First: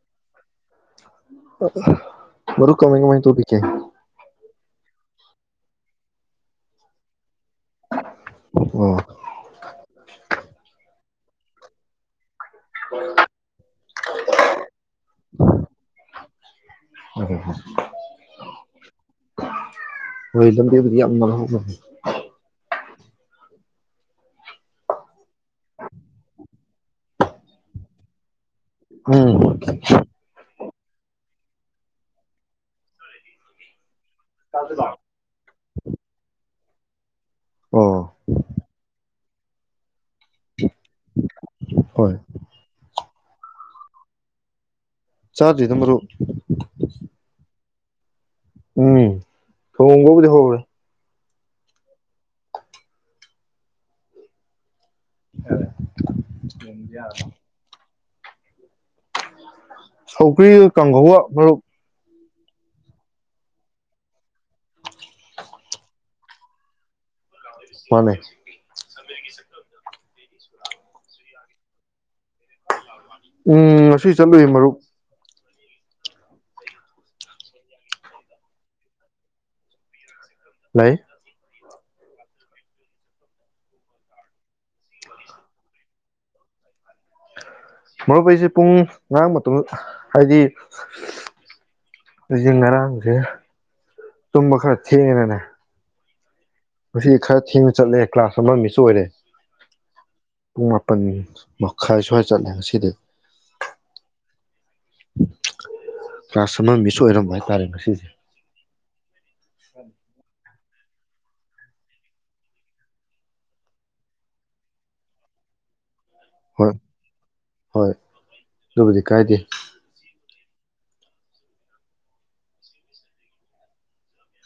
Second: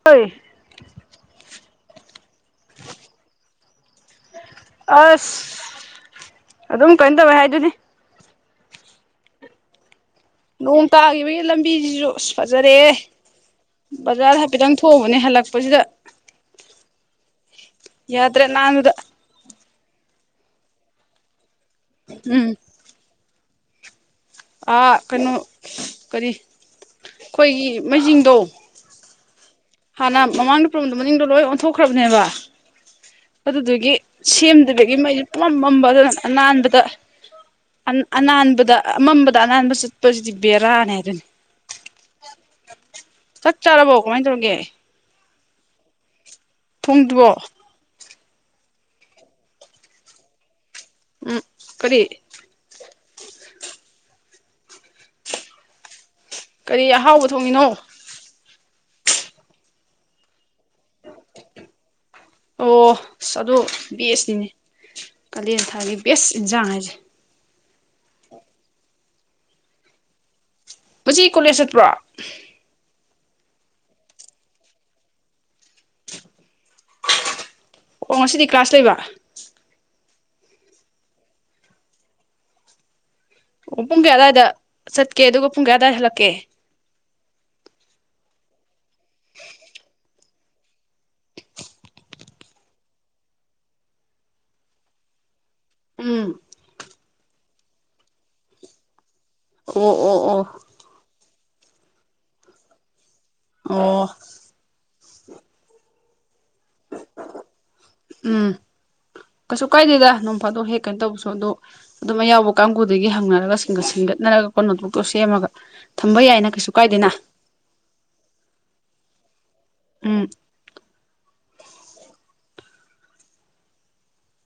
ꯑ ꯃꯔꯨ ꯀꯃꯥꯏ ꯀꯃꯥꯏ ꯇꯨ ꯄ ꯀꯦ ꯑꯁ ꯑꯗꯨꯝ ꯀꯩꯅꯣ ꯇꯧꯋꯦ ꯍꯥꯏꯗꯨꯅꯦ ꯑꯣ ꯅꯣꯡ ꯇꯥꯈꯤꯕꯒꯤ ꯂꯝꯕꯤꯁꯤꯁꯨ ꯑꯁ ꯐꯖꯔꯦ ꯕꯖꯥꯔ ꯍꯥꯏꯐꯦꯠꯇꯪ ꯊꯣꯡꯕꯅꯦ ꯍꯜꯂꯛꯄꯁꯤꯗ ꯌꯥ꯭ꯔꯦ ꯅꯥꯟꯗ ꯍꯗꯂꯝꯗꯤꯗꯤ ꯌꯥꯝ ꯃ ꯎꯝ ꯀꯩꯅꯣ ꯀꯔꯤ ꯑꯩꯈꯣꯏꯒꯤ ꯃꯩꯁꯤꯡꯤꯡꯗꯣ ꯎꯝ ꯍꯥꯟꯅ ꯃꯃꯥꯡꯗ ꯄꯔꯝꯗ ꯃꯅꯤꯡꯗꯣ ꯂꯣꯏ ꯑꯣꯟꯊꯣꯛꯈ꯭ꯔꯕꯅꯦꯕ ꯑꯗꯨꯗꯨꯒꯤ ꯁꯦꯝꯗ꯭ꯕꯒꯤ ꯃꯩꯁ ꯄꯂꯝ ꯃꯝꯕ ꯑꯗꯨꯅ ꯑꯅꯥꯟꯕꯗ ꯑꯣ ꯑꯅꯥꯟꯕꯗ ꯑꯃꯝꯕꯗ ꯑꯅꯥꯟꯕ ꯆꯠꯄꯁꯤꯗꯤ ꯕꯦꯔꯥꯅꯦ ꯍꯥꯏꯗꯨꯅꯤ ꯍꯣꯏ ꯆꯥꯛ ꯆꯥꯔꯕꯣ ꯀꯃꯥꯏꯅ ꯇꯧꯔꯒꯦ ꯆꯥꯖꯗꯝꯕꯔꯣ ꯊꯣꯡꯗ꯭ꯔꯤꯕꯣ ꯎꯝ ꯊꯣꯡꯕꯕꯗꯤ ꯍꯔ ꯎꯝ ꯀꯔꯤ ꯀꯔꯤ ꯑꯍꯥꯎꯕ ꯊꯣꯡꯏꯅꯣ ꯁꯧꯀ꯭ꯔꯤ ꯀꯥꯡꯍꯧꯒ ꯃꯔꯨꯞ ꯑꯣꯁ ꯑꯗꯨ ꯕꯦꯁꯅꯤꯅꯦ ꯀꯥꯂꯦꯟ ꯊꯥꯒꯤ ꯕꯦꯁ ꯏꯟꯁꯥꯡ ꯍꯥꯏꯁꯦ ꯃꯥꯅꯦ ꯃꯁꯤ ꯀꯣꯂꯦꯖ ꯆꯠꯄ꯭ꯔꯣ ꯎꯝ ꯉꯁꯤ ꯆꯠꯂꯨꯏ ꯃꯔꯨꯞ ꯑꯣ ꯉꯁꯤꯗꯤ ꯀ꯭ꯂꯥꯁ ꯂꯩꯕ ꯂꯩ ꯑꯣ ꯄꯨꯡ ꯀꯌꯥ ꯑꯗꯨꯋꯥꯏꯗ ꯆꯠꯀꯦ ꯑꯗꯨꯒ ꯄꯨꯡ ꯀꯌꯥ ꯑꯗꯨꯋꯥꯏꯗ ꯍꯜꯂꯛꯀꯦ ꯃꯔꯨꯞꯑꯩꯁꯦ ꯄꯨꯡ ꯉꯔꯥꯡ ꯃꯇꯨꯡꯗ ꯍꯥꯏꯗꯤ ꯑꯩꯖꯦ ꯉꯔꯥꯡꯖꯦ ꯇꯨꯝꯕ ꯈꯔ ꯊꯦꯡꯉꯦꯅꯅꯦ ꯎꯝ ꯉꯁꯤ ꯈꯔ ꯊꯦꯡꯅ ꯆꯠꯂꯦ ꯀ꯭ꯂꯥꯁ ꯑꯃ ꯃꯤꯁ ꯑꯣꯏꯔꯦ ꯑꯣ ꯑꯣ ꯑꯣ ꯃꯨꯡ ꯃꯄꯟ ꯃꯈꯥꯏ ꯁ꯭ꯋꯥꯏ ꯆꯠꯂꯦ ꯉꯁꯤꯗꯤ ꯑꯣ [inaudible] ꯃꯤꯁ ꯑꯣꯏꯔꯝꯕ ꯍꯥꯏꯇꯥꯔꯦ ꯉꯁꯤꯁꯦ ꯎꯝ ꯀꯩꯁꯨ ꯀꯥꯏꯗꯦꯗ ꯅꯣꯡꯐꯥꯗꯣ ꯍꯦꯛ ꯀꯩꯅꯣ ꯇꯧꯕꯁꯨ ꯑꯗꯣ ꯑꯗꯨꯝ ꯑꯌꯥꯎꯕ ꯀꯥꯡꯕꯨꯗꯒꯤ ꯍꯪꯅꯔꯒꯒꯠ ꯁꯤꯡꯒꯠꯅꯔꯒ ꯀꯣ ꯅꯣꯠꯚꯨꯛꯇꯣ ꯁꯦꯝꯃꯒ ꯊꯝꯕ ꯌꯥꯏꯅ ꯀꯩꯁꯨ ꯍꯣꯏ ꯀꯥꯏꯗꯦꯅ ꯍꯣꯏ ꯑꯗꯨꯕꯨꯗꯤ ꯀꯥꯏꯗꯦ [inaudible]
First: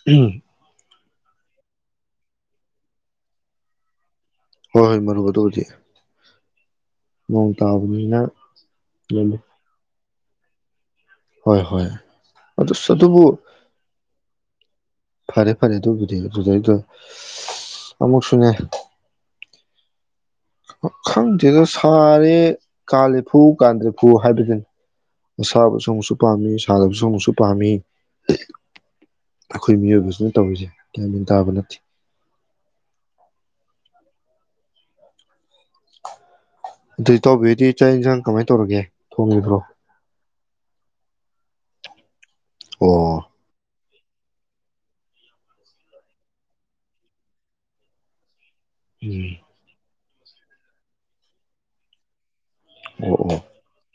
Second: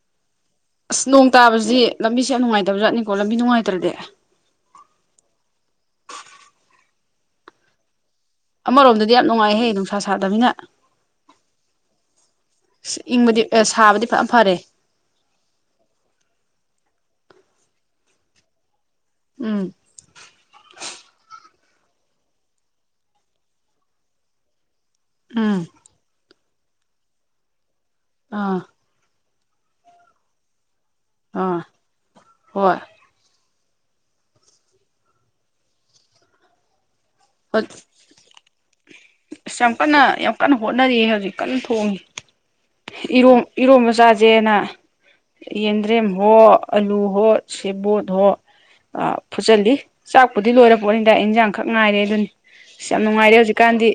ꯎꯝ ꯑꯁ ꯅꯣꯡ ꯇꯥꯕꯁꯤ ꯂꯝꯕꯤꯁꯦ ꯌꯥꯝ ꯅꯨꯡꯉꯥꯏꯇꯕꯖꯠꯅꯤꯀꯣ ꯂꯝꯕꯤ ꯅꯨꯡꯉꯥꯏꯇ꯭ꯔꯗꯤ ꯍꯣꯏ ꯍꯣꯏ ꯃꯔꯨꯨꯞ ꯑꯗꯨꯕꯨꯗꯤ ꯅꯣꯡ ꯇꯥꯕꯅꯤꯅ ꯑꯃꯔꯣꯝꯗꯗꯤ ꯌꯥꯝ ꯂꯣꯏ ꯅꯨꯡꯉꯥꯏ ꯍꯦ ꯑꯥ ꯁꯥꯗꯃꯤꯅ ꯍꯣꯏ ꯍꯣꯏ ꯑꯗꯨ ꯑꯗꯨꯕꯨ ꯏꯪꯕꯗꯤ ꯑꯦ ꯁꯥꯕꯗꯤ ꯐꯖꯅ ꯐꯔꯦ ꯐꯔꯦ ꯐꯔꯦ ꯑꯗꯨꯕꯨꯗꯤ ꯑꯗꯨꯗꯩꯗꯣ ꯑꯃꯨꯛꯁꯨꯅꯦ ꯎꯝ ꯈꯪꯗꯦꯗꯣ ꯁꯥꯔꯦ ꯀꯥꯜꯂꯩꯐꯨ ꯀꯥꯟꯗꯔꯦꯐꯨ ꯍꯥꯏꯕꯗꯨꯅꯤ ꯎꯝ ꯑꯁꯥꯕꯁꯨ ꯑꯃꯨꯛꯁꯨ ꯄꯥꯝꯃꯤ ꯁꯥꯟꯗꯕꯁꯨ ꯑꯃꯨꯛꯁꯨ ꯄꯥꯝꯃꯤ ꯑꯥ ꯑꯩꯈꯣꯏ ꯃꯤꯑꯣꯏꯕꯕꯁꯤꯅ ꯇꯧꯔꯤꯁꯦ ꯀꯌꯥꯃꯤ ꯇꯥꯕ ꯑꯥ ꯅꯠꯇꯦ ꯍꯣꯏ [inaudible] ꯑꯗꯨꯏ ꯏꯇꯧꯕꯤꯗꯤ ꯆꯥꯛ ꯑꯁ ꯌꯦꯟꯁꯥꯡ ꯀꯃꯥꯏꯅ ꯇꯧꯔꯒꯦ ꯊꯣꯡꯉꯕ꯭ꯔꯣ ꯌꯥꯝ ꯀꯟꯅ ꯌꯥꯝ ꯀꯟꯅ ꯍꯣꯠꯅꯔꯤ ꯍꯧꯖꯤꯛ ꯀꯟꯅ ꯊꯣꯡꯉꯤ ꯏꯔꯣꯝ ꯏꯔꯣꯝꯕ ꯆ ꯆꯖꯦꯅ ꯌꯦꯟꯗ꯭ꯔꯦꯝ ꯍꯣ ꯑꯂꯨ ꯍꯣꯠ ꯁꯦꯕꯣꯠ ꯍꯣꯠ ꯑ ꯎꯝ ꯐꯆ ꯆꯥꯛꯄꯨꯗꯤ ꯂꯣꯏꯔꯛꯄꯣꯅꯤꯗ ꯏꯟꯖꯥꯡꯈꯛ ꯉꯥꯏꯔꯦ [inaudible] ꯑꯁ ꯌꯥꯝ ꯑꯣ ꯅꯨꯡꯉꯥꯏꯔꯦ ꯑꯣ ꯍꯧꯖꯤꯛꯀꯥꯟꯗꯤ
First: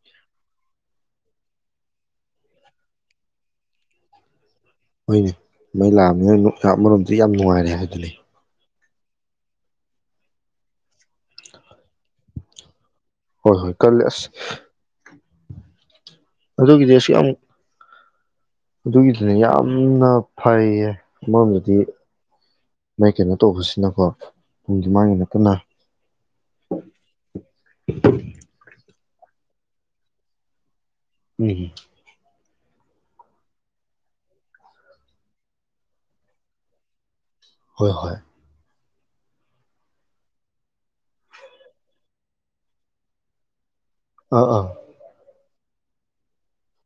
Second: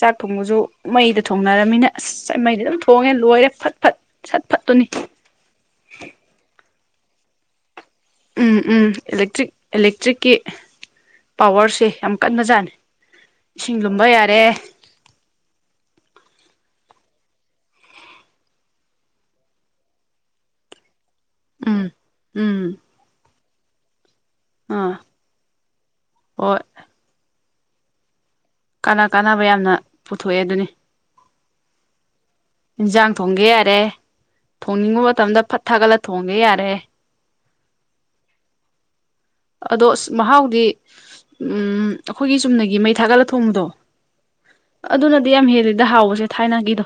ꯆꯥꯛ ꯊꯣꯡꯕꯁꯨ ꯃꯩꯗ ꯊꯣꯡꯅꯔꯃꯤꯅ ꯑꯁ ꯃꯩꯗ ꯑꯗꯨꯝ ꯊꯣꯡꯉꯦ ꯂꯣꯏꯔꯦ ꯐꯠ ꯐꯠ ꯁꯠ ꯐꯠꯇꯨꯅꯤ ꯍꯣꯏꯅꯦ ꯃꯩ ꯂꯥꯛꯑꯕꯅꯤꯅ ꯑꯃꯔꯣꯝꯗꯤ ꯌꯥꯝ ꯅꯨꯡꯉꯥꯏꯔꯦ ꯍꯥꯏꯗꯤ ꯎꯝ ꯎꯝ ꯂꯦꯛꯇ꯭ꯔꯤꯛ ꯑꯦꯂꯦꯛꯇ꯭ꯔꯤꯛꯀꯤ ꯄꯋꯥꯔꯁꯦ ꯌꯥꯝ ꯀꯟꯕꯖꯥꯠꯅꯤ ꯍꯣꯏ ꯍꯣꯏ ꯏꯁꯤꯡ ꯀꯜꯂꯦ ꯂꯨꯝꯕ ꯑꯁ ꯌꯥꯔꯦ ꯑꯗꯨꯒꯤꯗꯤꯁꯨ ꯌꯥꯝꯨꯛ ꯑꯗꯨꯒꯤꯗꯨꯅꯦ ꯌꯥꯝꯅ ꯐꯩꯌꯦ ꯃꯝꯗꯗꯤ ꯎꯝ ꯎꯝ ꯃꯥꯏ ꯀꯩꯅꯩꯅꯣ ꯇꯧꯕꯁꯤꯅꯀꯣ ꯄꯨꯝꯗꯤ ꯑꯥ ꯃꯥꯡꯒꯤꯅꯠꯇꯟꯅ [inaudible] ꯍꯣꯏ ꯀꯥꯅ ꯀꯥꯟꯅꯕ ꯌꯥꯝꯅ ꯄꯨꯊꯣꯛꯑꯦ ꯑꯗꯨꯅꯤ ꯎꯝ ꯏꯟꯁꯥꯡ ꯊꯣꯡꯒꯦ ꯌꯥꯔꯦ ꯊꯣꯡꯅꯤꯡꯕ ꯃꯇꯝꯗ ꯐꯠ ꯊꯥꯒꯠꯂ ꯊꯣꯡꯒꯦ ꯌꯥꯔꯦ ꯍꯣꯏ ꯍꯣꯏ ꯑꯗꯣ ꯑꯁ ꯃꯍꯥꯎꯗꯤ ꯎ ꯑꯩꯈꯣꯏꯒꯤ ꯆꯨꯝꯅꯒꯤ ꯃꯩ ꯊꯥꯒꯠꯂ ꯊꯣꯡꯕꯗꯣ ꯑꯗꯨ ꯑꯥ ꯑꯥ ꯑꯗꯨꯅꯗꯤ ꯌꯥꯝ ꯌꯥꯝ ꯍꯦꯗꯤ ꯗꯗ ꯍꯥꯎꯕꯁꯦ ꯊꯥꯏꯅꯒꯤꯗꯣ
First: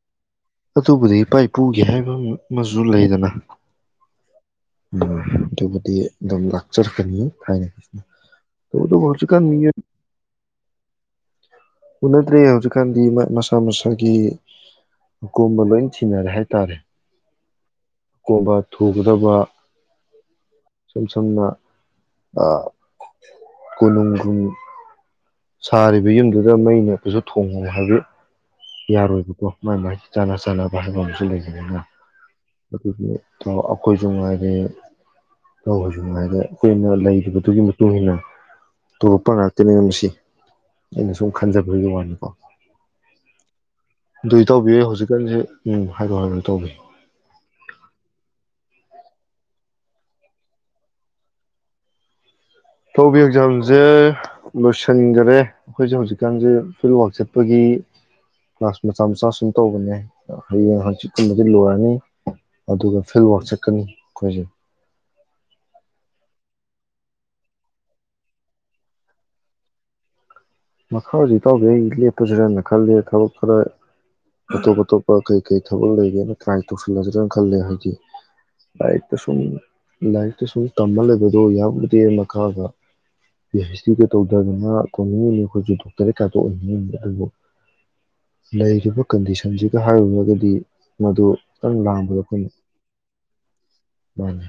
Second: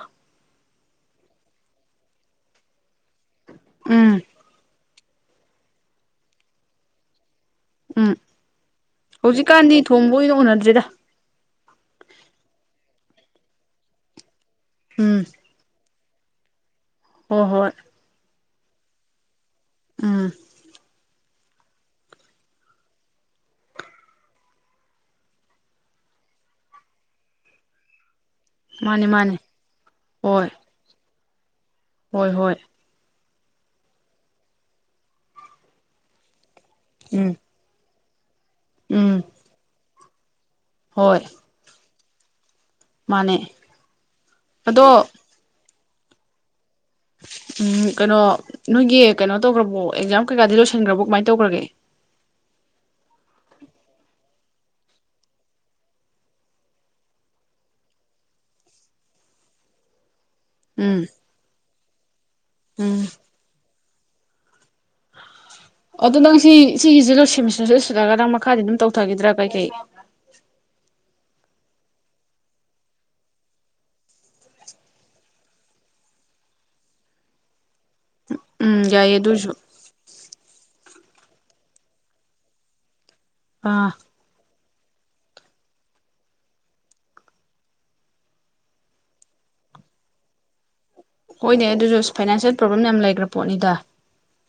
ꯑꯗꯨꯕꯨꯗꯤ ꯏꯄꯥ ꯏꯄꯨꯒꯦ ꯍꯥꯏꯕ ꯑꯃꯁꯨ ꯂꯩꯗꯅ ꯎꯝ ꯎ ꯗꯤ ꯑꯗꯨꯝ ꯂꯥꯛꯆꯔꯛꯀꯅꯤ ꯊꯥꯏꯅ ꯎꯝ ꯑꯗꯨꯕꯨ ꯍꯧꯖꯤꯛꯀꯥꯟ ꯍꯧꯖꯤꯛꯀꯥꯟꯗꯤ ꯃꯤꯑꯣꯏ ꯊꯣꯡꯕ ꯑꯣꯏꯅ ꯎꯅꯗ꯭ꯔꯤꯗ ꯎꯅꯗ꯭ꯔꯦ ꯍꯧꯖꯤꯛꯀꯥꯟꯗꯤ ꯃꯁꯥ ꯃꯁꯥꯒꯤ ꯎꯝ ꯍꯀꯨꯨꯝ ꯊꯟꯅꯔꯦ ꯍꯥꯏꯇꯥꯔꯦ ꯍꯣꯏ ꯍꯣꯏ ꯀꯣꯕ ꯊꯨꯒꯗꯕ ꯎꯝ ꯁꯨꯝ ꯁꯨꯝꯃ ꯀꯂꯨꯨꯝꯒꯨꯝ ꯁꯥꯔꯤꯕ ꯌꯨꯝꯗꯨꯗ ꯃꯩ ꯅꯦꯛꯄꯁꯨ ꯊꯣꯡꯉꯨ ꯍꯥꯏꯕ ꯃꯥꯅꯤ ꯃꯥꯅꯤ ꯌꯥꯔꯣꯏꯕꯀꯣ ꯃꯥꯏ ꯃꯥꯏ ꯆꯥꯅ ꯆꯥꯅꯕ ꯍꯥꯏꯕ ꯑꯃ ꯑꯩ ꯂꯩꯁꯤ ꯅꯪꯒ ꯍꯣꯏ-ꯍꯣꯏ ꯑꯣ ꯑꯩꯈꯣꯏꯁꯨ ꯉꯥꯏꯔꯦ ꯅꯈꯣꯏꯁꯨ ꯉꯥꯏꯔꯦ ꯑꯩꯈꯣꯏꯅ ꯎꯝ ꯂꯩꯔꯤꯕꯗꯨꯒꯤ ꯃꯇꯨꯡ ꯏꯟꯅ ꯎꯝ ꯇꯂꯛꯄ ꯉꯥꯛꯇꯅꯤꯝ ꯃꯁꯤ ꯑꯩꯅ ꯍꯣꯏ ꯁꯨꯝ ꯈꯟꯖꯕꯩ ꯋꯥꯅꯤ ꯃꯥꯅꯦ ꯑꯗꯣ ꯏꯇꯥꯎꯕꯤ ꯍꯧꯖꯤꯀꯥꯟꯁꯦ ꯎꯝ ꯍꯥꯏꯌꯣ ꯍꯥꯏꯌꯣ ꯏꯇꯥꯎꯕꯤ ꯎꯝ ꯀꯩꯅꯣ ꯅꯣꯏꯒꯤ ꯀꯩꯅꯣ ꯇꯧꯈ꯭ꯔꯕꯣ ꯑꯦꯛꯖꯥꯝ ꯀꯩꯀꯥꯗꯤ ꯂꯣꯏꯁꯤꯟꯈ꯭ꯔꯕꯣ ꯀꯃꯥꯏ ꯇꯧꯒ꯭ꯔꯒꯦ ꯏꯇꯥꯎꯕꯤ ꯑꯦꯛꯖꯥꯝꯁꯦ ꯂꯣꯏꯁꯤꯟꯒ꯭ꯔꯦ ꯑꯩꯈꯣꯏꯁꯦ ꯍꯧꯖꯤꯛꯀꯥꯟꯁꯦ ꯐꯤꯜ ꯋꯔꯥꯛ ꯆꯠꯄꯒꯤ ꯀ꯭ꯂꯥꯁ ꯃꯆꯥ ꯃꯆꯥ ꯁꯨꯝ ꯇꯧꯕꯅꯤ ꯍꯌꯦꯡ ꯎꯝ ꯍꯪꯆꯤꯠꯀꯨꯝꯕꯗꯤ ꯂꯣꯏꯔꯅꯤ ꯑꯗꯨꯒ ꯎꯝ ꯐꯤꯜꯋꯥꯔꯛ ꯆꯠꯀꯅꯤ ꯈꯣꯏꯖꯤ ꯑꯗꯣ ꯅꯪꯁꯤ ꯁꯤꯒꯤꯁꯤ ꯂꯣꯏꯁꯃꯤꯁꯔ ꯂꯣꯏꯁꯤꯜꯂꯒ ꯅꯪ ꯃꯈꯥꯗꯤ ꯑꯗꯨꯝ ꯇꯧꯊꯈꯤꯗ꯭ꯔꯥ ꯀꯩ ꯀꯩ ꯃꯈꯥ ꯍꯧꯖꯤꯛ ꯏꯇꯥꯎꯗꯦ ꯑꯩ ꯂꯦꯞꯄꯁꯤ꯭ꯔꯦꯅ ꯈꯜꯂꯦ ꯊꯕꯛ ꯈꯔ ꯑꯇꯣꯞ ꯑꯇꯣꯞꯄ ꯀꯩ ꯀꯩ ꯊꯕꯛ ꯂꯩꯒꯦꯅ ꯇ꯭ꯔꯥꯏ ꯇꯧꯁꯤꯜꯂꯗ꯭ꯔꯦꯅ ꯈꯜꯂꯦ ꯍꯥꯏꯗꯤ‌ ꯎꯝ ꯂꯥꯏꯔꯤꯛ ꯇ ꯌꯥꯏꯌꯦ ꯁꯨꯝ ꯑꯗꯨꯁꯨ ꯂꯥꯏꯔꯤꯛ ꯇ ꯁꯨꯝ ꯇꯝꯃ ꯂꯩ [inaudible] ꯌꯥꯎꯗꯦ ꯃꯈꯥꯗ ꯄꯤ ꯍꯩꯏꯁ ꯗꯤ ꯑꯥ ꯒ ꯇꯧꯗꯗꯅ [inaudible] ꯑꯩꯈꯣꯏꯁꯨ ꯗꯣꯛꯇꯔꯦꯠ ꯀꯥꯏꯇꯣ ꯑꯣꯏꯅꯤꯡꯉꯝꯃꯤ ꯑꯗꯨꯕꯨ ꯂꯩꯔꯤꯕ ꯀꯟꯗꯤꯁꯟꯁꯤꯒ ꯍꯥꯏꯔꯨꯔꯒꯗꯤ ꯃꯗꯨ ꯍꯣꯏꯅꯦ ꯈꯤꯇꯪ ꯑꯗꯨꯁꯨ ꯂꯥꯡꯕꯗ ꯑꯩꯈꯣꯏꯅ ꯐꯥꯏꯅꯥꯟꯁꯤꯌꯦꯜ ꯄ꯭ꯔꯣꯕ꯭ꯂꯦꯝ ꯌꯥꯝ ꯂꯩꯒ꯭ꯔꯥ ꯄꯣꯠꯅꯤꯗ ꯃꯥꯅꯤ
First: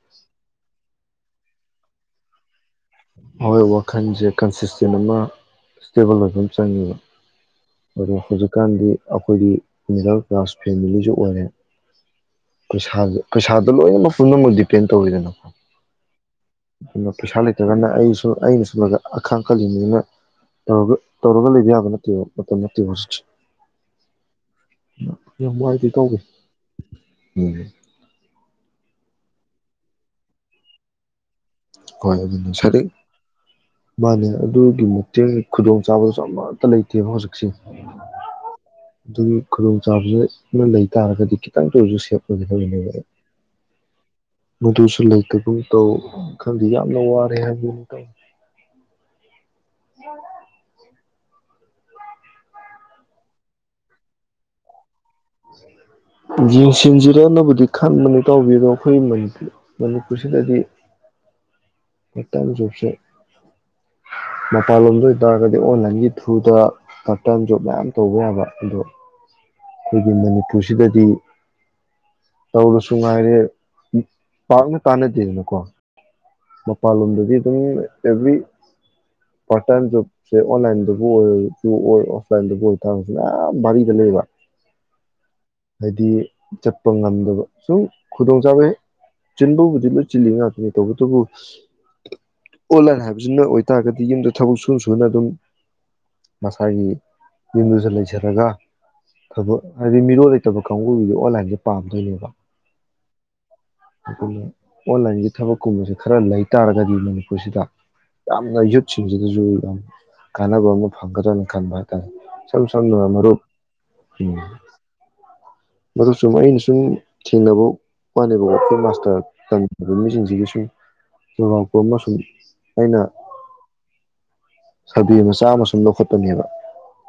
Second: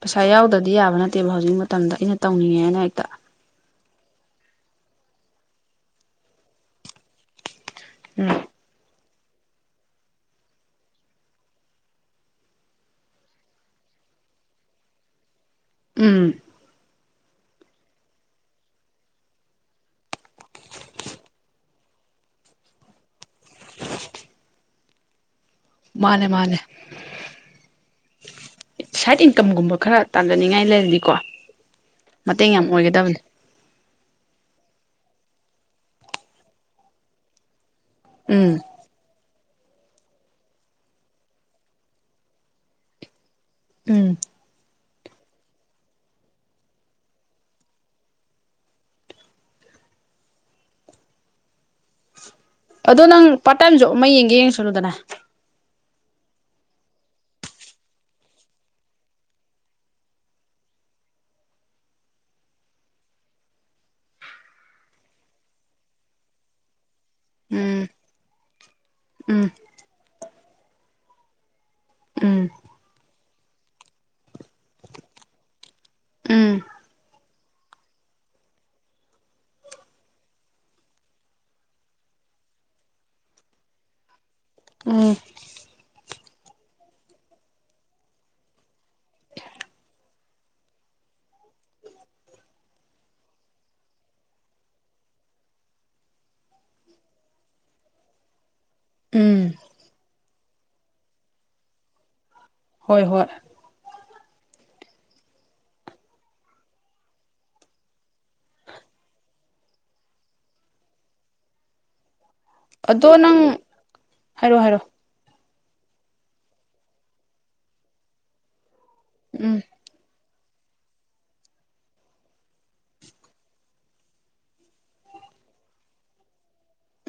ꯄꯩꯁꯥ ꯌꯥꯎꯗꯗꯤ ꯌꯥꯕ ꯅꯠ ꯇꯦꯕ ꯍꯧꯖꯤꯛ ꯃꯇꯝꯗ ꯑꯩꯅ ꯇꯧꯅꯤꯡꯉꯦꯅ ꯍꯦꯛꯇ [unintelligible] ꯋꯥꯈꯟꯁꯦ ꯀꯟꯁꯤꯁꯇꯦꯟ ꯑꯃ ꯁ꯭ꯇꯦꯕꯜ ꯑꯣꯏꯕ ꯑꯃ ꯆꯪꯉꯦꯕ ꯑꯗꯣ ꯎꯝ ꯍꯧꯖꯤꯛꯀꯥꯟꯗꯤ ꯑꯩꯈꯣꯏꯒꯤ ꯃꯤꯗꯜ ꯀ꯭ꯂꯥꯁ ꯐꯦꯃꯤꯂꯤꯁꯨ ꯑꯣꯏꯔꯦ ꯄꯩꯁꯥꯗ ꯄꯩꯁꯥꯗꯣ ꯂꯣꯏꯅꯃꯛ ꯄꯨꯝꯅꯃꯛ ꯗꯤꯄꯦꯟ ꯇꯧꯋꯤꯗꯅ ꯎꯝ ꯑꯃ ꯄꯩꯁꯥ ꯂꯩ ꯅꯠꯇ꯭ꯔꯒꯅ ꯑꯩꯁꯨ ꯑꯩꯅ ꯁꯨꯝ ꯑꯈꯥꯡ ꯀꯜꯂꯤꯅꯤꯅ ꯇꯧꯔꯒ- ꯇꯧꯔꯒ ꯂꯩꯕ ꯌꯥꯕ ꯅꯠꯇꯦꯕ ꯃꯇꯝ ꯅꯠꯇꯦꯕ ꯍꯧꯖꯤꯛꯁꯦ [unintelligible] [inaudible] ꯌꯦꯡꯕ ꯍꯥꯏꯗꯤ ꯏꯇꯥꯎꯕꯤ ꯃꯥꯅꯦ ꯃꯥꯅꯦ ꯎꯝ ꯁꯥꯏꯠ ꯏꯟꯀꯝꯒꯨꯝꯕ ꯈꯔ ꯇꯥꯟꯖꯟꯅꯤꯡꯉꯥꯏ ꯂꯩꯔꯗꯤꯀꯣ ꯍꯣꯏ ꯑꯗꯨꯅꯤ ꯃꯇꯦꯡ ꯌꯥꯝ ꯁꯥꯏꯠ ꯑꯣꯏꯒꯗꯕꯅꯦ [inaudible] ꯃꯥꯟꯅꯦ ꯑꯗꯨꯒꯤ ꯃꯇꯦꯡ ꯈꯨꯗꯣꯡ ꯆꯥꯕꯁꯨ ꯑꯃꯠꯇ ꯂꯩꯇꯦꯕ ꯍꯧꯖꯤꯛꯁꯦ ꯎꯝ ꯈꯨꯗꯣꯡ ꯆꯥꯕ ꯑꯃ ꯂꯩ ꯇꯥꯔꯒꯗꯤ ꯈꯤꯇꯪꯇ ꯑꯣꯏꯔꯁꯨ ꯁꯦꯞ ꯑꯣꯏꯒꯦ ꯍꯥꯏꯕꯅꯦꯕ ꯎꯝ ꯗꯨꯁꯨ ꯂꯩꯇꯒꯨꯝ ꯇꯧ ꯈꯪꯗꯦ ꯌꯥꯝꯅ ꯋꯥꯔꯦ ꯍꯥꯏꯗꯤ [inaudible] [inaudible] ꯑꯗꯣ ꯅꯪ ꯄꯥꯔꯠ ꯇꯥꯏꯝ ꯖꯣꯕ ꯑꯃ ꯌꯦꯡꯒꯦ ꯌꯦꯡꯁꯜꯂꯨꯗꯅ ꯌꯦꯡꯁꯤꯟꯁꯤꯔꯥꯅꯕꯨꯗꯤ ꯈꯟꯕꯅꯤ ꯏꯇꯥꯎꯕꯤ ꯑꯗꯣ ꯑꯩꯈꯣꯏ ꯃꯅꯤꯄꯨꯔ ꯃꯅꯤꯄꯨꯔ ꯁꯤꯗꯗꯤ ꯄꯥꯔꯠ ꯇꯥꯏꯝ ꯖꯣꯕꯁꯦ ꯃꯄꯥꯟꯂꯣꯝꯗ ꯑꯣꯏ ꯇꯔꯒꯗꯤ ꯑꯣꯟꯂꯥꯏꯟꯒꯤ ꯊ꯭ꯔꯨꯗ ꯄꯥꯔꯠ ꯇꯥꯏꯝ ꯖꯣꯕ ꯎꯝ ꯃꯌꯥꯝ ꯇꯧꯕ ꯌꯥꯕ ꯑꯗꯣ ꯎꯝ ꯑꯩꯈꯣꯏꯒꯤ ꯃꯅꯤꯄꯨꯔꯁꯤꯗꯗꯤ ꯎꯝ ꯇꯧꯔꯁꯨ ꯉꯥꯏꯔꯦ ꯄꯥꯛꯅ ꯀꯥꯟꯅꯗꯦꯗꯅꯀꯣ ꯎꯝ ꯃꯄꯥꯟꯂꯣꯝꯗꯗꯤ ꯑꯗꯨꯝ ꯑꯦꯚ꯭ꯔꯤ ꯄꯥꯔꯠ ꯇꯥꯏꯝ ꯖꯣꯕꯁꯦ ꯑꯣꯟꯂꯥꯏꯟꯗꯕꯨ ꯑꯣꯏꯔꯁꯨ ꯑꯣꯐꯂꯥꯏꯟꯗꯕꯨ ꯑꯣꯏꯔ ꯇꯥꯔꯁꯨ ꯃꯌꯥꯝ ꯚꯔꯤꯗ ꯂꯩꯕ ꯎ ꯍꯥꯏꯗꯤ ꯆꯠꯄ ꯉꯝꯗꯕ ꯁꯨꯝ ꯈꯨꯗꯣꯡ ꯆꯥꯕ ꯍꯦꯛ ꯆꯤꯟꯕꯕꯨꯗꯤ ꯂꯣꯏ ꯆꯤꯜꯂꯤ ꯉꯥꯛꯇꯅꯤ ꯇꯧꯕꯇꯕꯨ ꯑꯣꯟꯂꯥꯏꯟ ꯍꯥꯏꯕꯁꯤꯅ ꯑꯣꯏꯇꯥꯔꯒꯗꯤ ꯌꯨꯝꯗ ꯊꯕꯛ ꯁꯨꯅ ꯁꯨꯅ ꯑꯗꯨꯝ ꯃꯁꯥꯒꯤ ꯌꯨꯝꯗꯨꯗ ꯂꯩꯖꯔꯒ ꯎꯝ ꯊꯕꯛ ꯍꯥꯏꯕꯗꯤ ꯃꯤꯔꯣꯜ ꯂꯩꯇꯕ ꯀꯥꯡꯕꯨꯒꯤꯗꯤ ꯑꯣꯟꯂꯥꯏꯟꯁꯦ ꯄꯥꯝꯗꯣꯏꯅꯦꯕ ꯍꯣꯏ ꯍꯣꯏ ꯑꯣꯟꯂꯥꯏꯟꯒꯤ ꯊꯕꯛ ꯀꯨꯝꯁ ꯈꯔ ꯂꯩ ꯇꯥꯔꯒꯗꯤ ꯃꯅꯤꯄꯨꯔꯁꯤꯗ ꯌꯥꯝꯅ ꯌꯨꯠꯁꯤꯡꯁꯤꯗꯁꯨ ꯌꯥꯝ ꯀꯥꯟꯅꯕ ꯑꯃ ꯐꯪꯒꯗ꯭ꯔꯅ ꯈꯟꯕ ꯍꯥꯏꯇꯥꯔꯦ ꯁ ꯁꯅ ꯑꯗꯣ ꯃꯔꯔ ꯅꯪ ꯍꯥꯏꯔꯣ ꯍꯥꯏꯔꯣ ꯃ ꯁꯨꯝ ꯑꯩꯟꯁꯨꯝ ꯊꯦꯡꯅꯕꯕꯨ ꯄꯅꯤꯕ ꯑꯣꯠꯈꯦ ꯇ ꯎꯝ ꯇꯝꯖꯕ ꯃꯤꯁꯤꯡꯁꯤꯒꯤꯁꯨ ꯌꯣꯡꯉꯥꯛꯄ ꯑꯃꯁꯨꯡ ꯑꯩꯅ ꯁꯕꯤ ꯃꯆꯥ ꯑꯃ ꯁꯨꯝ ꯂꯧꯈꯠꯄꯅꯦꯕ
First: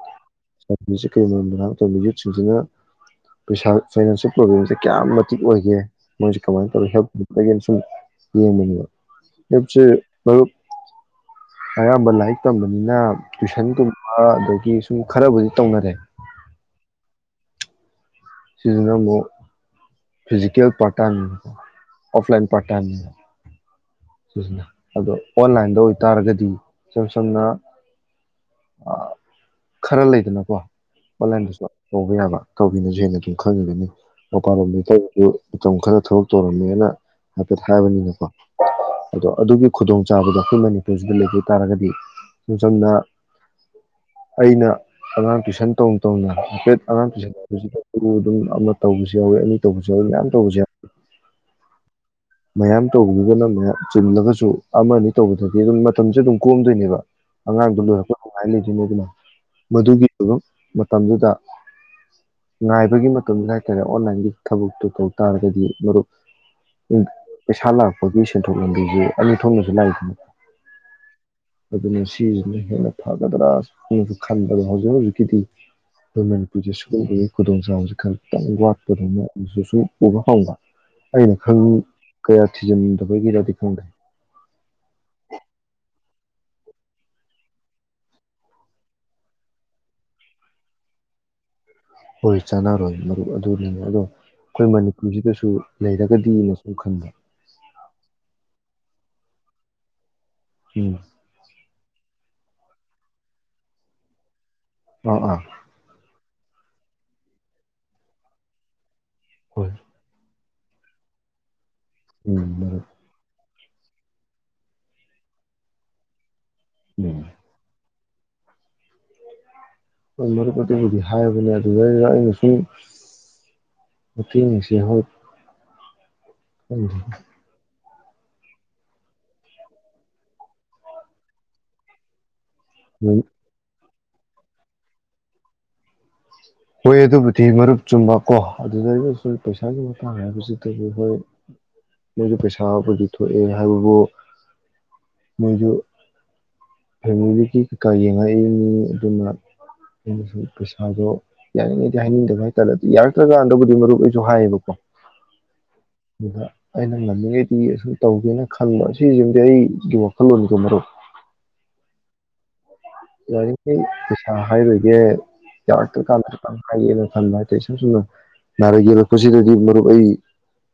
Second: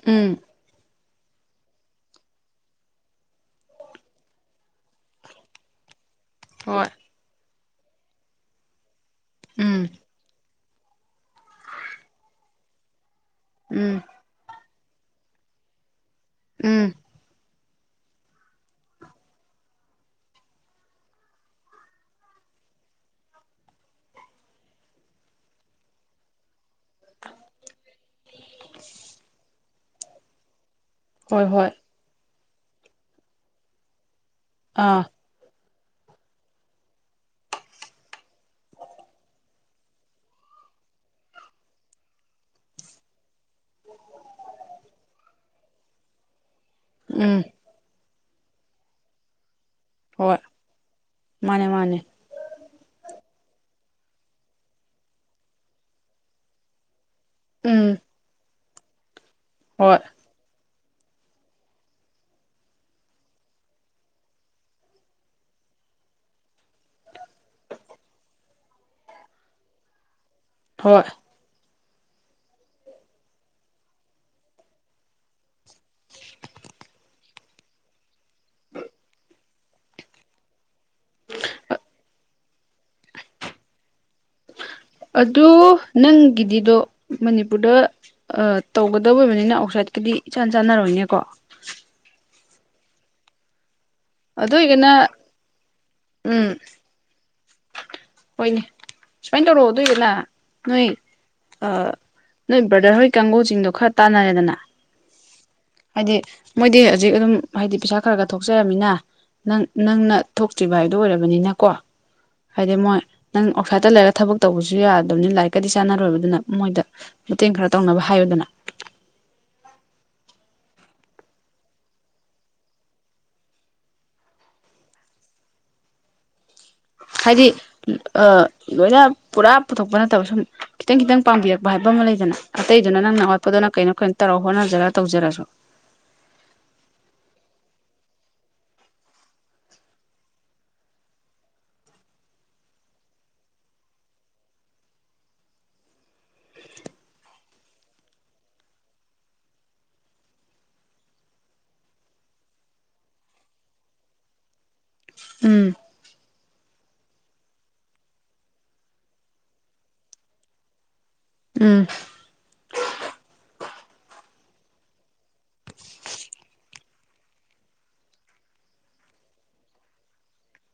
ꯎꯝ ꯀꯔꯤ ꯃꯔ ꯃꯔꯥꯡ ꯇꯧꯔꯤꯕ ꯌꯨꯠꯁꯤꯡꯁꯤꯅ ꯄꯩꯁꯥ ꯐꯥꯏꯅꯥꯟꯁꯤꯌꯦꯜ ꯄ꯭ꯔꯣꯕ꯭ꯂꯦꯝꯁꯦ ꯀꯌꯥꯝ ꯃꯇꯤꯛ ꯑꯣꯏꯒꯦ ꯃ ꯀꯃꯥꯏ ꯍꯣꯏ ꯌꯦꯡꯕꯅꯤꯕ ꯎꯝ ꯑꯦꯁ ꯑꯌꯥꯝꯕ ꯂꯥꯏꯛ ꯇꯝꯕꯅꯤꯅ ꯇꯨꯏꯁꯟꯒꯨꯝꯕ ꯎꯝ ꯑꯗꯒꯤ ꯁꯨꯝ ꯈꯔꯕꯨꯗꯤ ꯇꯧꯅꯔꯦ ꯎꯝ ꯁꯤꯁꯤꯅ ꯑꯃꯨꯛ ꯐꯤꯖꯤꯀꯦꯜ ꯄꯥꯔ ꯇꯅꯤ ꯑꯣꯐꯂꯥꯏꯟ ꯄꯥꯔ ꯇꯅꯤ ꯁꯤꯁꯤꯅ ꯑꯗꯣ ꯑꯣꯟꯂꯥꯏꯟꯗ ꯑꯣꯏꯇꯥꯔꯒꯗꯤ ꯁꯦꯝꯁꯝꯅ ꯈꯔ ꯂꯩꯗꯅꯀꯣ ꯍꯣꯏ ꯑꯣꯟꯂꯥꯏꯟꯗꯁꯨ ꯍꯣꯏ ꯇꯧꯕ ꯌꯥꯕ ꯇꯧꯕꯤꯅꯁꯨ ꯍꯦꯟꯅ ꯑꯗꯨꯝ ꯈꯪꯉꯒꯅꯤ ꯑꯣ ꯀꯥꯟ ꯀ ꯑꯥ ꯃꯇꯝ ꯈꯔ ꯊꯕꯛ ꯇꯧꯔꯝꯃꯦꯅ ꯍꯥꯏꯐꯦꯠ ꯍꯥꯏꯕꯅꯤꯅꯀꯣ ꯑꯗꯣ ꯑꯗꯨꯒꯤ ꯈꯨꯗꯣꯡꯆꯥꯥꯕꯗꯣ ꯑꯩꯈꯣꯏ ꯃꯅꯤꯄꯨꯔꯁꯤꯗ ꯂꯩꯕ ꯇꯥꯔꯒꯗꯤ ꯁꯝ ꯁꯝꯅ ꯑꯩꯅ ꯑꯉꯥꯡ ꯇꯨꯏꯁꯟ ꯇꯧꯅ ꯇꯧꯅ ꯍꯥꯏꯐꯦꯠ ꯎꯝ ꯑꯥꯡꯁꯤꯁꯤꯗ ꯑꯗꯨ ꯑꯗꯨꯝ ꯑꯃ ꯇꯧꯕꯁꯨ ꯌꯥꯎꯋꯤ ꯑꯅꯤ ꯇꯧꯕꯁꯨ ꯌꯥꯎꯋꯤ ꯃꯌꯥꯝ ꯍꯣꯏ ꯇꯧꯕꯁꯨ ꯌꯥꯎ ꯃꯥꯅꯦ ꯃꯥꯅꯦ ꯃꯌꯥꯝ ꯇꯧꯕꯤꯒꯅ ꯃꯌꯥꯝ ꯆꯤꯂꯒꯁꯨ ꯑꯃꯅꯤ ꯑꯅꯤ ꯇꯧꯕꯗꯗꯤ ꯑꯗꯨꯝ ꯃꯇꯝꯁꯦ ꯑꯗꯨꯝ ꯀꯣꯝꯗꯣꯏꯅꯦꯕ ꯑꯉꯥꯡꯗꯣ ꯎꯝ ꯂꯣꯏꯔꯛꯄ ꯅꯨꯡꯉꯥꯏꯅ ꯂꯩꯗꯣꯏꯅꯦ ꯑꯗꯨꯅ ꯍꯣꯏ ꯃꯗꯨꯒꯤ ꯃꯇꯝꯗꯨꯗ ꯉꯥꯏꯕꯒꯤ ꯃꯇꯝꯗꯨ ꯍꯥꯏꯇꯥꯔꯦ ꯑꯣꯟꯂꯥꯏꯟꯒꯤ ꯊꯕꯛꯇꯨ ꯇꯧ ꯇꯥꯔꯒꯗꯤ ꯃꯔꯨꯞ ꯄꯩꯁꯥ ꯂꯥꯛꯄꯒꯤ ꯁꯦꯟꯊꯣꯛ ꯂꯝꯕꯤꯁꯦ ꯑꯅꯤ ꯊꯣꯛꯅꯁꯨ ꯂꯥꯛꯏꯗꯅꯤ ꯍꯣꯏ ꯑꯗꯨꯅ ꯁꯤꯁꯤꯅ ꯍꯦꯟꯅ ꯐꯒꯗ꯭ꯔꯥꯅꯁꯨ ꯈꯟꯕꯗ ꯍꯧꯖꯤꯛ ꯍꯧꯖꯤꯛꯀꯤꯗꯤ ꯑꯩꯈꯣꯏ ꯃꯅꯤꯄꯨꯔꯁꯦ ꯁꯤꯒꯨꯕꯒꯤ ꯈꯨꯗꯣꯡ ꯆꯥꯕꯕꯁꯤꯦ ꯈ ꯇꯪ ꯋꯥꯠꯄꯗꯨꯅ ꯑꯗꯨ ꯁꯨꯝ ꯎꯕ ꯐꯪꯕ ꯑꯩꯅ ꯈꯪ ꯀꯌꯥꯁꯤꯖꯃꯟꯗ ꯀꯩ ꯀꯗꯗꯤ ꯐ ꯀ ꯑꯗꯨ ꯅꯪꯒꯤꯗꯤꯗꯣ ꯃꯅꯤꯄꯨꯔꯗ ꯇꯧꯒꯗꯕ ꯑꯣꯏꯕꯅꯤꯅ ꯑꯥꯎꯠꯁꯥꯏꯠꯀꯗꯤ ꯏꯆꯥꯟ ꯆꯥꯟꯅꯔꯣꯏꯅꯦꯀꯣ ꯍꯣꯏ ꯆꯥꯟꯅꯔꯣꯏ ꯃꯔꯨꯞ ꯑꯗꯨꯅꯤ ꯑꯗꯣ ꯑꯗꯨ ꯑꯩꯈꯣꯏ ꯑꯣꯏꯒꯅ ꯃꯅꯤꯄꯨꯔꯁꯤꯗꯁꯨ ꯎꯝ ꯂꯩꯔꯒꯗꯤꯅ ꯁꯨꯝ ꯈꯟꯕ ꯍꯣꯏꯅꯦ ꯁꯨꯃꯥꯏꯅ ꯇꯧꯔꯛꯑꯣ ꯑꯗꯨꯏꯗꯅ ꯅꯣꯏ ꯎꯝ ꯑ ꯅꯣꯏ ꯕ꯭ꯔꯗꯔ ꯍꯣꯏ ꯀꯥꯡꯒꯨꯁꯤꯡꯗꯣ ꯈꯔ ꯇꯥꯟꯅꯔꯦꯗꯅ ꯑꯥ ꯑꯥ ꯍꯥꯏꯗꯤ ꯃꯣꯏꯗꯤ ꯍꯧꯖꯤꯛ ꯑꯗꯨꯝ ꯍꯥꯏꯗꯤ ꯄꯩꯁꯥ ꯈꯔ ꯈꯔ ꯊꯣꯛꯆꯔꯝꯃꯤꯅ ꯅꯪ ꯍꯣꯏ ꯅꯪꯅ ꯊꯣꯛꯇ꯭ꯔꯤꯕ ꯍꯥꯏꯗꯣ ꯑꯣꯏꯔꯕꯅꯤꯅ ꯀꯣ ꯎꯝ ꯍꯥꯏꯗꯤ ꯃꯔꯨꯞ ꯃꯣꯏ ꯅꯪ ꯑꯥꯎꯠꯁꯥꯏꯗꯠꯇ ꯂꯩꯔꯒ ꯊꯕꯛ ꯇꯧꯕꯁꯨ ꯌꯥꯗꯕꯅꯤ ꯂꯥꯏꯔꯤꯛꯀꯗꯤ ꯆꯥꯟꯅꯔꯣꯏꯕꯗꯨꯅ ꯃꯣꯏꯗ ꯎꯝ ꯃꯇꯦꯡ ꯈꯔ ꯇꯧꯅꯕ ꯍꯥꯏꯣꯗꯅ ꯣꯏ ꯃꯔꯨꯞ ꯑꯗꯨꯕꯨꯗꯤ ꯍꯥꯏꯕꯅꯦ ꯑꯗꯨꯗꯩꯗ ꯑꯩꯅ ꯁꯨꯝ ꯃꯇꯦꯡꯉꯁꯤ ꯍꯣꯏ ꯍꯥꯏꯗꯤ ꯂꯣꯏꯅ ꯄꯨꯔꯥ ꯄꯨꯊꯣꯛꯄ ꯅꯠꯇꯕ ꯁꯨꯝ ꯈꯤꯇꯪ ꯈꯤꯇꯪ ꯄꯥꯡꯕꯤꯔꯛꯄ ꯍꯥꯏꯕ ꯑꯃ ꯂꯩꯗꯅ ꯑꯇꯩꯗꯨꯅ ꯅꯪ ꯅ ꯑꯋꯥꯠꯄꯗꯨꯅ ꯀꯩꯅꯣ ꯑꯩꯈꯣꯏꯅ ꯇꯔꯥꯎ ꯍꯣꯠꯅꯖꯔꯒ ꯇꯧꯖꯔꯁꯨ ꯍꯣꯏ ꯑꯗꯨꯕꯨꯗꯤ ꯃꯔꯨꯞ ꯆꯨꯝꯕ ꯀꯣ ꯑꯗꯨꯗꯩꯒꯁꯨ ꯄꯩꯁꯥꯒꯤ ꯃꯇꯥꯡ ꯍꯥꯏꯕꯁꯤꯗꯗꯤ ꯍꯣꯏ ꯃꯣꯏꯁꯨ ꯄꯩꯁꯥꯕꯨꯗꯤ ꯊꯣꯛꯑꯦ ꯍꯥꯏꯕꯕꯨ ꯃꯣꯏꯁꯨ ꯐꯦꯃ ꯀꯩꯀꯥ ꯌꯦꯡꯉꯛꯏꯅꯤ ꯑꯗꯨꯅ ꯑꯩꯅꯁꯨ ꯄꯩꯁꯥꯗꯣ ꯌꯥꯅꯤꯡꯉꯩꯗꯤ ꯍꯥꯏꯅꯤꯡꯗꯕ ꯍꯥꯏꯇꯥꯔꯦ ꯑꯗꯨ ꯌꯥꯔꯛꯇ꯭ꯔꯀꯥꯟꯗꯕꯨꯗꯤ ꯃꯔꯨꯞ ꯑꯣꯏꯁꯨ ꯍꯥꯏꯌꯦꯕꯀꯣ ꯎꯝ ꯑꯗꯨꯗ ꯑꯩꯅ ꯉꯝꯃꯤꯉꯩꯗꯤ ꯑꯁꯨ ꯇꯧꯒꯦꯅ ꯈꯟꯕ ꯁꯤꯁꯤꯃꯗꯤ ꯑꯩꯒꯤ ꯋꯥꯈꯜꯂꯣꯟꯒ ꯃꯔꯣ ꯎꯝ ꯌꯥꯔꯤꯉꯩ ꯄꯩꯁꯥ ꯍꯥꯏꯔꯣꯏꯒꯦ ꯌꯥꯔꯛꯇ꯭ꯔ ꯀꯥꯟꯗ ꯀ ꯍꯥꯏꯒꯦꯅ ꯈꯟꯕ ꯍꯥꯏꯇꯥꯔꯦ ꯏꯁꯝ ꯁꯨꯝꯅ ꯅꯥꯔꯛ ꯌꯦꯛꯂꯛꯄꯁꯤꯗꯗꯤ ꯃꯔꯨꯞ ꯑꯩ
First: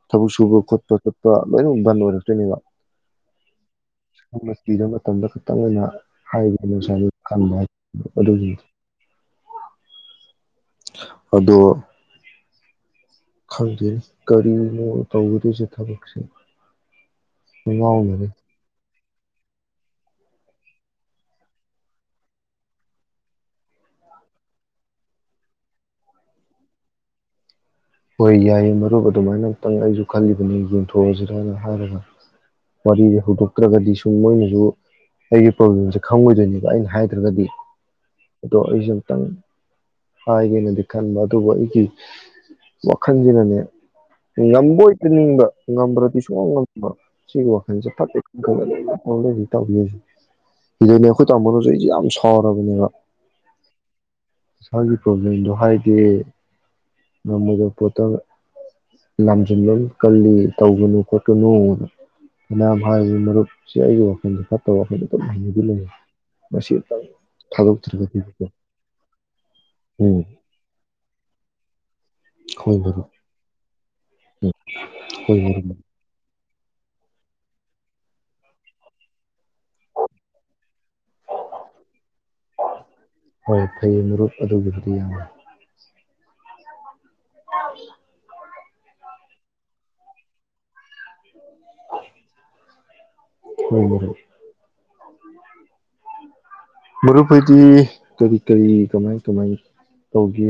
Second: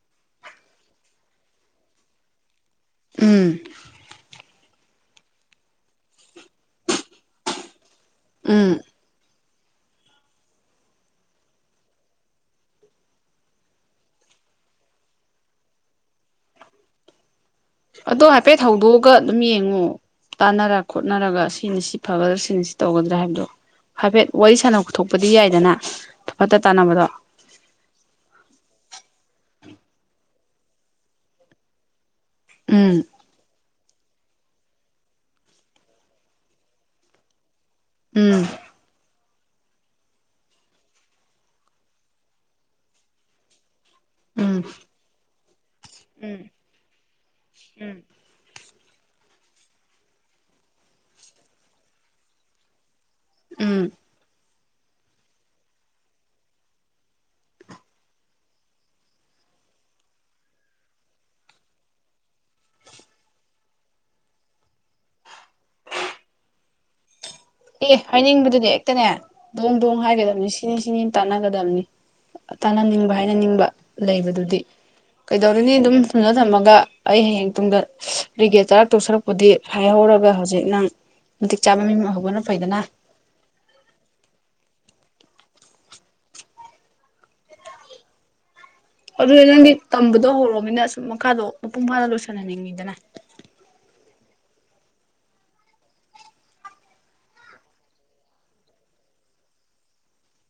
ꯊꯕꯛ ꯁꯨꯕ ꯈꯣꯠꯄ ꯆꯣꯠꯄ ꯂꯣꯏꯅꯃꯛ ꯕꯟ ꯑꯣꯏꯔꯛꯇꯣꯏꯅꯦꯕ ꯎꯝ ꯄꯤꯕ ꯃꯇꯝꯗ ꯈꯤꯇꯪ ꯑꯣꯏꯅ ꯍꯥꯏꯔꯤꯕ ꯅꯨꯡꯁꯥ ꯀ ꯎꯝ ꯑꯗꯣ ꯈꯪꯗꯦꯅꯤ ꯀꯔꯤꯅꯣ ꯇꯧꯒꯗꯣꯏꯁꯦ ꯊꯕꯛꯁꯦ ꯑꯗꯣ ꯉꯥꯎꯅꯔꯦ ꯍꯥꯏꯐꯦꯠ ꯊ ꯍꯧꯗꯣꯛ ꯑꯃꯛꯀ ꯑꯗꯨꯝ ꯌꯦꯡꯉꯨ ꯇꯥꯟꯅꯔ ꯈꯣꯠꯅꯔꯒ ꯁꯤꯅ ꯁꯤ ꯐꯒꯗ꯭ꯔꯥ ꯁꯤꯅ ꯁꯤ ꯇꯧꯒꯗ꯭ꯔꯥ ꯍꯥꯏꯕꯗꯣ ꯍꯥꯏꯐꯦꯠ ꯋꯥꯔꯤ ꯁꯥꯟꯅꯊꯣꯛꯄꯗꯤ ꯌꯥꯏꯗꯅ ꯑꯐꯠꯇ ꯇꯥꯟꯅꯕꯗꯣ ꯍꯣꯏ ꯌꯥꯏꯌꯦ ꯃꯔꯨꯞꯕ ꯑꯗꯨꯃꯥꯏꯅ ꯑꯃꯝꯛꯇꯪ ꯑꯩꯁꯨ ꯈꯜꯂꯤꯕꯅꯦ ꯌꯦꯡꯊꯣꯛꯑꯁꯤꯔꯅ ꯍꯥꯏꯔꯒ ꯃ ꯎꯝ ꯍꯗꯣꯛꯛꯇ꯭ꯔꯒ ꯁꯨꯝ ꯃꯣꯏꯅꯁꯨ ꯑꯩꯒꯤ ꯄ꯭ꯔꯣꯕ꯭ꯂꯦꯝꯁꯦ ꯈꯪꯉꯣꯏꯗꯣꯏꯅꯦꯕ ꯑꯩꯅ ꯍꯥꯏꯗ꯭ꯔꯒꯗꯤ ꯎꯝ ꯑꯗꯣ ꯑꯩꯁꯦ ꯑꯨꯇꯪ ꯍꯥꯏꯒꯦꯅꯗꯤ ꯈꯟꯕ ꯑꯗꯨꯕꯨ ꯑꯩꯒꯤ ꯋꯥꯈꯟꯁꯤꯅꯅꯦ ꯎꯝ ꯉꯝꯕꯣꯏꯇꯅꯤꯡꯕ ꯉꯝꯗ꯭ꯔꯗꯤ ꯁꯨꯡꯉꯥꯎ ꯎꯝ ꯉꯝꯕ ꯁꯤꯒꯤ ꯋꯥꯈꯜ ꯖꯦ ꯐꯠꯇꯦ ꯑꯣꯜꯔꯦꯗꯤ ꯇꯧꯕꯤꯔꯁ ꯁꯤꯗꯅꯦ ꯑꯩꯈꯣꯏ ꯇꯥꯃꯣꯅꯁꯨ ꯑꯩꯁꯦ ꯌꯥꯝ ꯁꯥꯎꯔꯕꯅꯦꯕ ꯎꯝ ꯏꯁꯥꯒꯤ ꯄ꯭ꯔꯣꯕ꯭ꯂꯦꯝꯗꯣ ꯍꯥꯏꯗꯦ ꯉꯝ ꯃꯣꯏꯗ ꯄꯣꯠꯇ ꯂꯝꯁꯤꯟꯕ ꯑꯃ ꯀꯜꯂꯤ ꯇꯧꯒꯅꯨ ꯈꯣꯠꯀꯅꯨ ꯐꯅꯥꯌꯝ ꯍꯥꯏꯔꯤꯕ ꯃꯔꯨꯞꯁꯦ ꯑꯩꯒꯤ ꯋꯥꯈꯜꯁꯦ ꯐꯠꯇꯕ ꯋꯥꯈꯜꯗ ꯑꯗꯨꯝ ꯍꯩꯅꯗꯨ ꯂꯩ ꯃꯁꯤꯇ ꯑꯦ ꯍꯥꯏꯅꯤꯡꯕꯗꯨꯗꯤ ꯍꯦꯛꯇꯅꯦ ꯗꯣꯡ - ꯗꯣꯡ ꯎꯝ ꯍꯥꯏꯒꯗꯕꯅꯤ ꯁꯤꯅꯤ- ꯁꯤꯅꯤ ꯇꯥꯟꯅꯒꯗꯕꯅꯤ꯫ ꯍꯣꯏ ꯃꯔꯨꯞ ꯇꯥꯟꯅꯟꯅꯤꯡꯕ ꯍꯥꯏꯅꯅꯤꯡꯕ [inaudible] ꯎꯝ ꯂꯩꯕꯗꯨꯗꯤ ꯍꯣꯏ ꯃꯔꯨꯞ ꯀꯩꯗꯧꯔꯨꯅꯤ ꯑꯗꯨꯝ ꯊꯝꯃꯒ ꯑꯩ ꯍꯌꯦꯡ ꯇꯨꯡꯗ ꯔꯤꯒꯦꯠ ꯆꯔꯥꯛ ꯇꯧꯁꯔꯨꯛꯄꯨꯗꯤ ꯍꯥꯏꯍꯧꯔꯒ ꯍꯧꯖꯤꯛ ꯅꯪ ꯃꯇꯤꯛ ꯆꯥꯕ ꯃꯤ ꯑꯃꯥ ꯑꯣꯏꯍꯧꯕꯅꯥ ꯐꯥꯏꯗꯅ ꯍꯣꯏ ꯐꯩꯌꯦ ꯃꯔꯨꯞ ꯑꯗꯨꯒꯤꯕꯨꯗꯤ [inaudible] ꯑꯗꯨ ꯅꯪꯗꯤ ꯇꯝꯕꯗꯣ ꯍꯧꯔꯣꯃꯤꯅ ꯑꯁꯨꯝ ꯃꯈꯥꯗꯣ ꯃꯄꯨꯡ ꯐꯥꯅ ꯂꯣꯏꯁꯤꯍꯅꯤꯡꯉꯤꯗꯅ ꯫ ꯍꯣꯏ ꯃꯔꯨꯞ ꯃꯔꯨꯞ ꯍꯣꯏꯗꯤ ꯀꯔꯤ- ꯀꯔꯤ ꯀꯃꯥꯏ ꯀꯃꯥꯏ ꯇꯧꯒꯦ!